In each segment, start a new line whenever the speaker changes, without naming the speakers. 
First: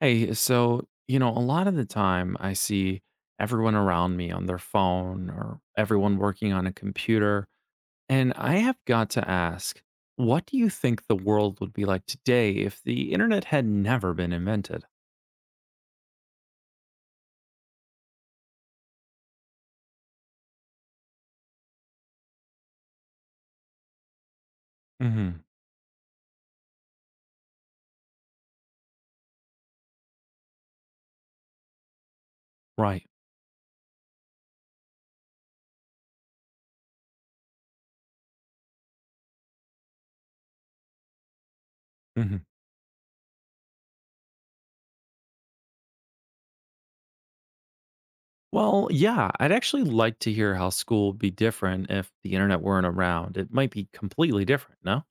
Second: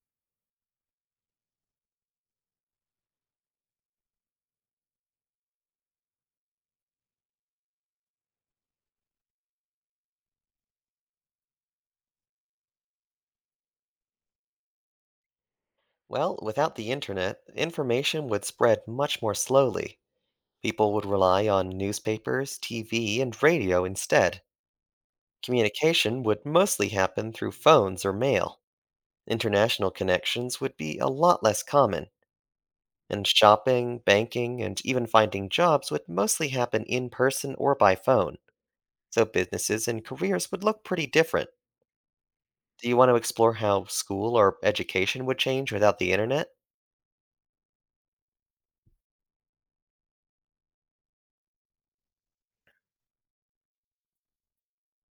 Hey, so, a lot of the time I see everyone around me on their phone or everyone working on a computer. And I have got to ask, what do you think the world would be like today if the internet had never been invented?
Well, without the internet, information would spread much more slowly. People would rely on newspapers, TV, and radio instead.
Hmm.
Communication would mostly happen through phones or mail. International connections would be a lot less common,
Right.
and shopping, banking, and even finding jobs would mostly happen in person or by phone. So businesses and careers would look pretty different.
Hmm.
Do you want to explore how school or education would change without the internet?
Well, yeah, I'd actually like to hear how school would be different if the internet weren't around. It might be completely different, no?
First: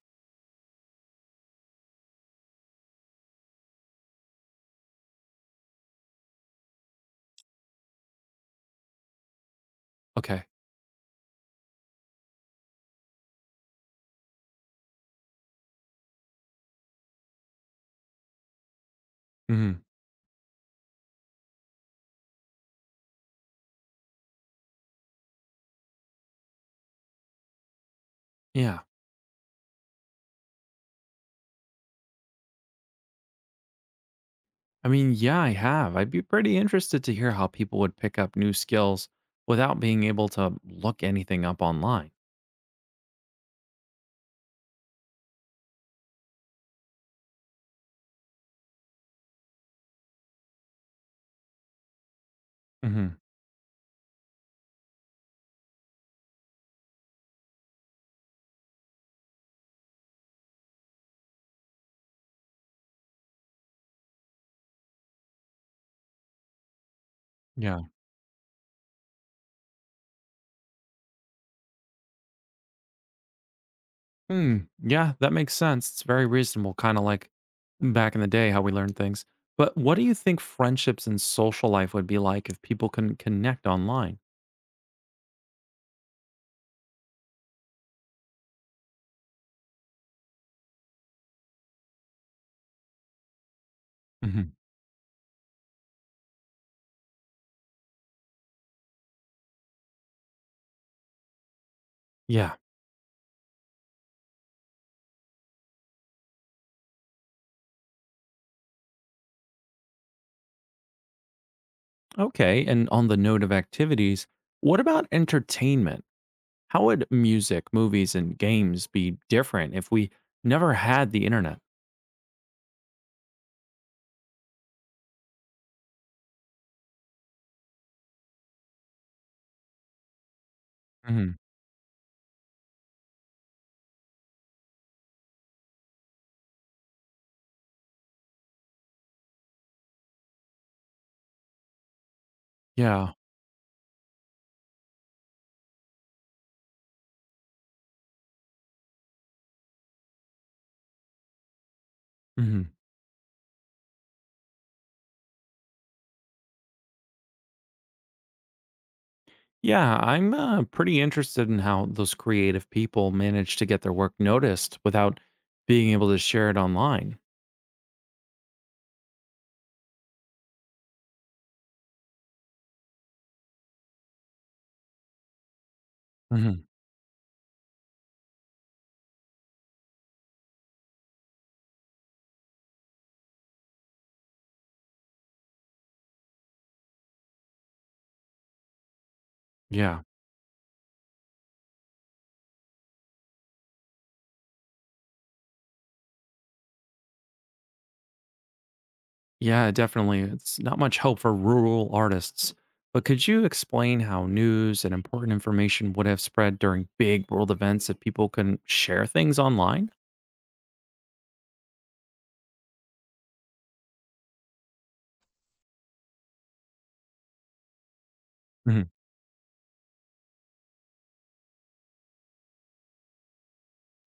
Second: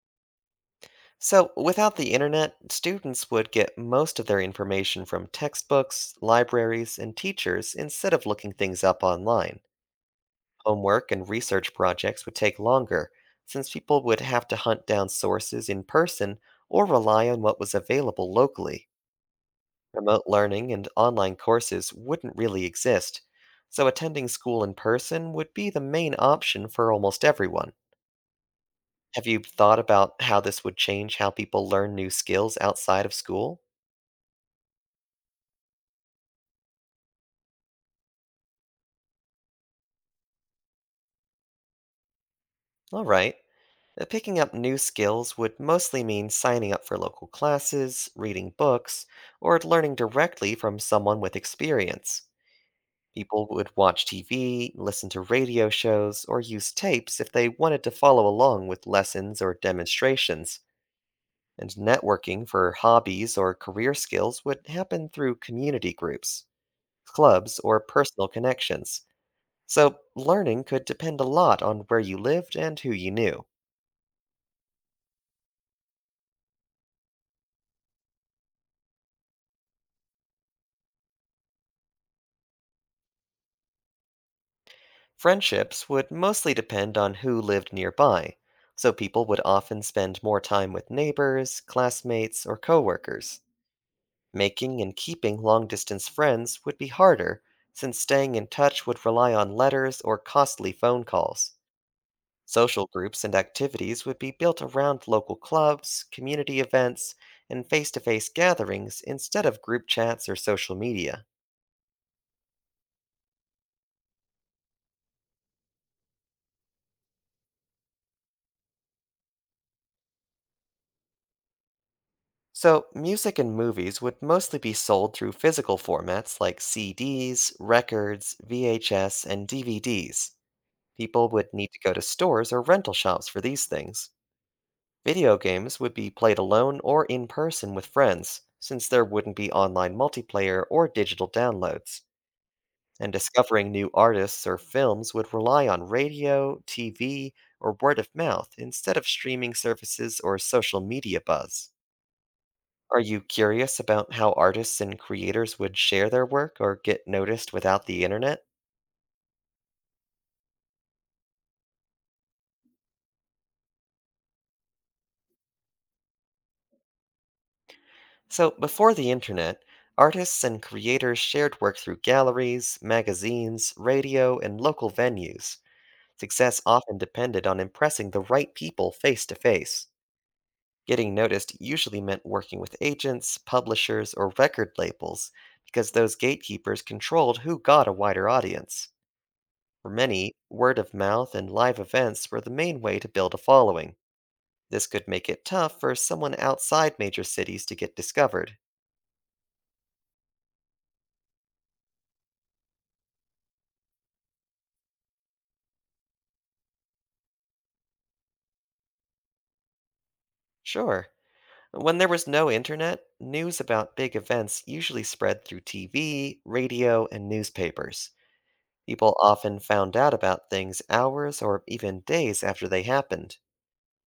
So, without the internet, students would get most of their information from textbooks, libraries, and teachers instead of looking things up online.
Okay.
Homework and research projects would take longer, since people would have to hunt down sources in person or rely on what was available locally.
Hmm.
Remote learning and online courses wouldn't really exist, so attending school in person would be the main option for almost everyone.
Yeah.
Have you thought about how this would change how people learn new skills outside of school?
I mean, yeah, I have. I'd be pretty interested to hear how people would pick up new skills without being able to look anything up online.
All right. Picking up new skills would mostly mean signing up for local classes, reading books, or learning directly from someone with experience.
Hmm.
People would watch TV, listen to radio shows, or use tapes if they wanted to follow along with lessons or demonstrations. And networking for hobbies or career skills would happen through community groups, clubs,
Yeah.
or personal connections. So, learning could depend a lot on where you lived and who you knew.
Hmm. Yeah, that makes sense. It's very reasonable, kind of like back in the day how we learned things. But what do you think friendships and social life would be like if people can connect online?
Friendships would mostly depend on who lived nearby, so people would often spend more time with neighbors, classmates, or coworkers.
Hmm.
Making and keeping long distance friends would be harder, since staying in touch would rely on letters or costly phone calls.
Yeah.
Social groups and activities would be built around local clubs, community events, and face to face gatherings instead of group chats or social media.
Okay. And on the note of activities, what about entertainment? How would music, movies, and games be different if we never had the internet?
So, music and movies would mostly be sold through physical formats like CDs, records, VHS, and DVDs. People would need to go to stores or rental shops for these things. Video games would be played alone or in person with friends, since there wouldn't be online multiplayer or digital downloads.
Yeah.
And discovering new artists or films would rely on radio, TV, or word of mouth instead of streaming services or social media buzz.
Hmm.
Are you curious about how artists and creators would share their work or get noticed without the internet?
Yeah, I'm pretty interested in how those creative people manage to get their work noticed without being able to share it online.
So, before the internet, artists and creators shared work through galleries, magazines, radio, and local venues. Success
Hmm.
often depended on impressing the right people face to face. Getting noticed usually meant working with agents, publishers, or record labels, because those gatekeepers controlled who got a wider audience. For
Yeah.
many, word of mouth and live events were the main way to build a following. This could make it tough for someone outside major cities to get discovered.
Yeah, definitely. It's not much help for rural artists. But could you explain how news and important information would have spread during big world events if people couldn't share things online?
Sure. When there was no internet, news about big events usually spread through TV, radio, and newspapers.
Hmm.
People often found out about things hours or even days after they happened.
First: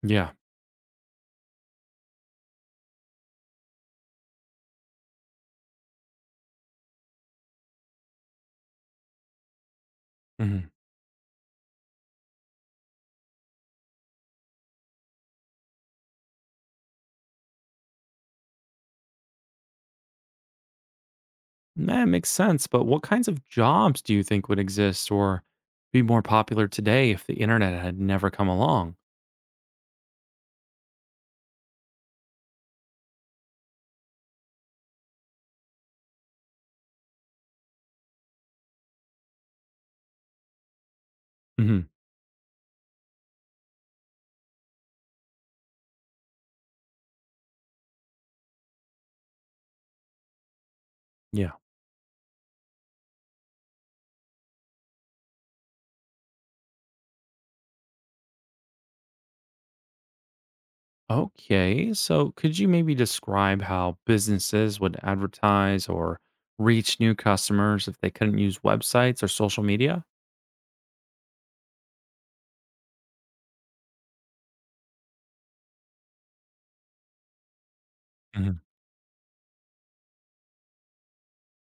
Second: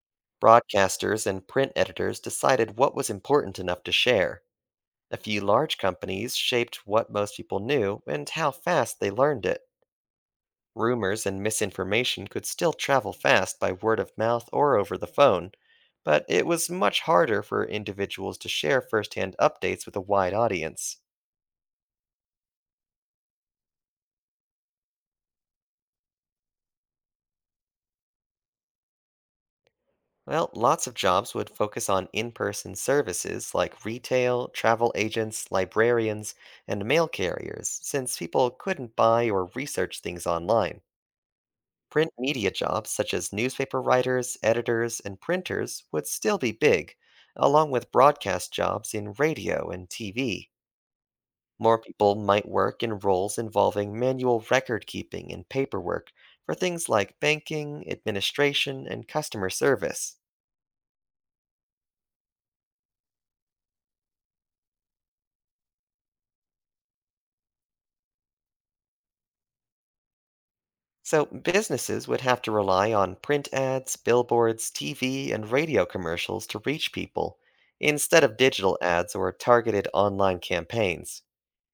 Yeah.
Broadcasters and print editors decided what was important enough to share. A few large companies shaped what most people knew and how fast they learned it.
Hmm.
Rumors and misinformation could still travel fast by word of mouth or over the phone, but it was much harder for individuals to share firsthand updates with a wide audience.
That makes sense. But what kinds of jobs do you think would exist or be more popular today if the internet had never come along?
Well, lots of jobs would focus on in person services like retail, travel agents, librarians, and mail carriers, since people couldn't buy or research things online.
Hmm.
Print media jobs such as newspaper writers, editors, and printers would still be big, along with broadcast jobs in radio and TV.
Yeah.
More people might work in roles involving manual record keeping and paperwork for things like banking, administration, and customer service.
Okay. So, could you maybe describe how businesses would advertise or reach new customers if they couldn't use websites or social media?
So, businesses would have to rely on print ads, billboards, TV, and radio commercials to reach people, instead of
Hmm.
digital ads or targeted online campaigns.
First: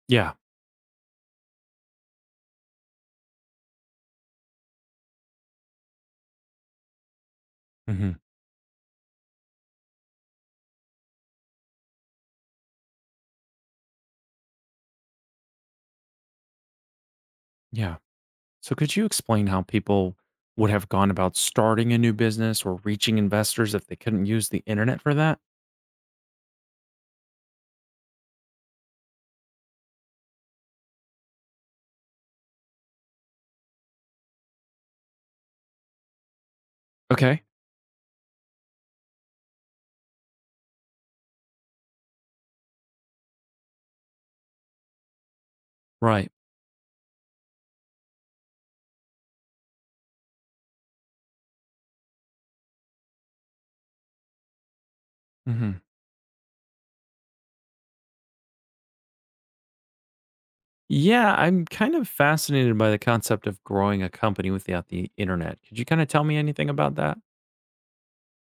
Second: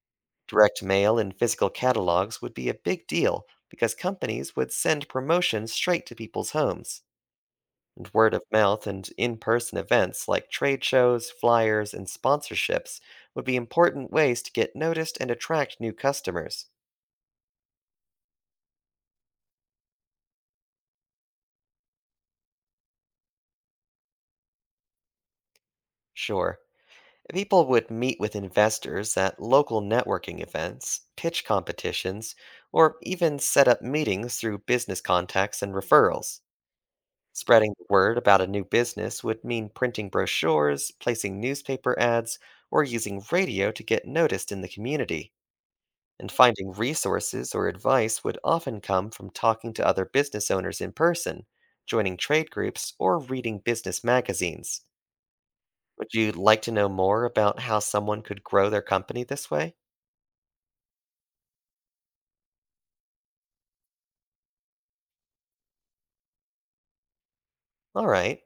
Yeah.
Direct mail and physical catalogs would be a big deal because companies would send promotions straight to people's homes.
Hmm.
And word of mouth and in person events like trade shows, flyers, and sponsorships would be important ways to get noticed and attract new customers.
Yeah. So, could you explain how people would have gone about starting a new business or reaching investors if they couldn't use the internet for that?
Sure, people would meet with investors at local networking events, pitch competitions, or even set up meetings through business contacts and referrals.
Okay.
Spreading the word about a new business would mean printing brochures, placing newspaper ads, or using radio to get noticed in the community.
Right.
And finding resources or advice would often come from talking to other business owners in person, joining trade groups, or reading business magazines.
Hmm.
Would you like to know more about how someone could grow their company this way?
Yeah. I'm kind of fascinated by the concept of growing a company without the internet. Could you kind of tell me anything about that?
All right.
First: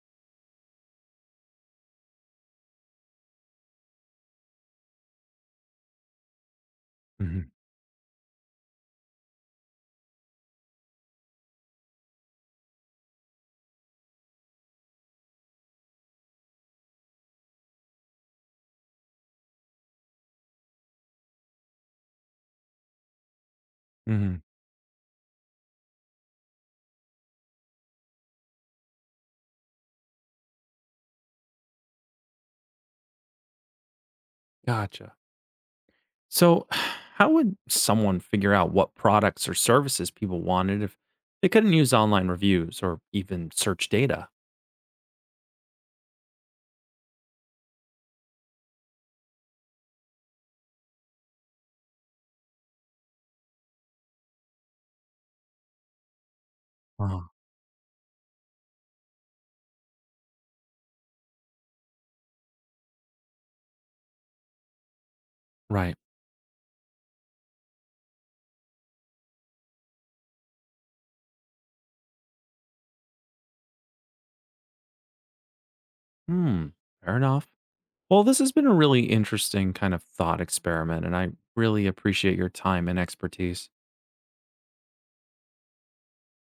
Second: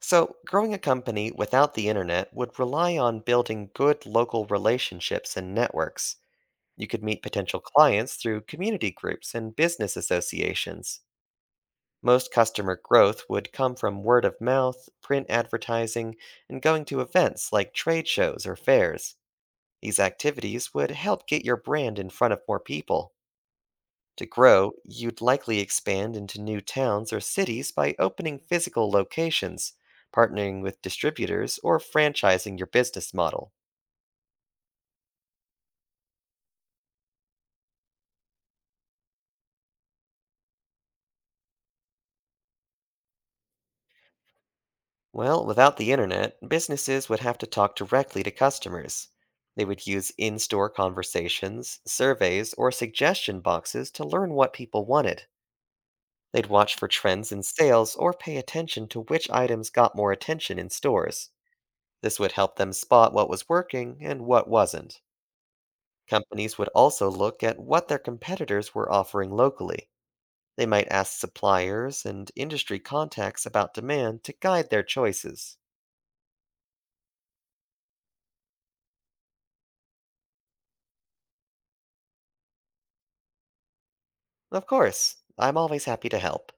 So, growing a company without the internet would rely on building good local relationships and networks. You could meet
Hmm.
potential clients through community groups and business associations. Most customer growth would come from word of mouth, print advertising, and going to events like trade shows or fairs. These activities would help get your brand in front of more people. To
Hmm.
grow, you'd likely expand into new towns or cities by opening physical locations, partnering with distributors, or franchising your business model.
Gotcha. So, how would someone figure out what products or services people wanted if they couldn't use online reviews or even search data?
Well, without the internet, businesses would have to talk directly to customers. They would use in store conversations, surveys, or suggestion boxes to learn what people wanted. They'd watch for
Oh,
trends in sales or pay attention to which items got more attention in stores. This would help them spot what was working and what wasn't.
right.
Companies would also look at what their competitors were offering locally. They might ask suppliers and industry contacts about demand to guide their choices.
Hmm, fair enough. Well, this has been a really interesting kind of thought experiment, and I really appreciate your time and expertise.
Of course. I'm always happy to help.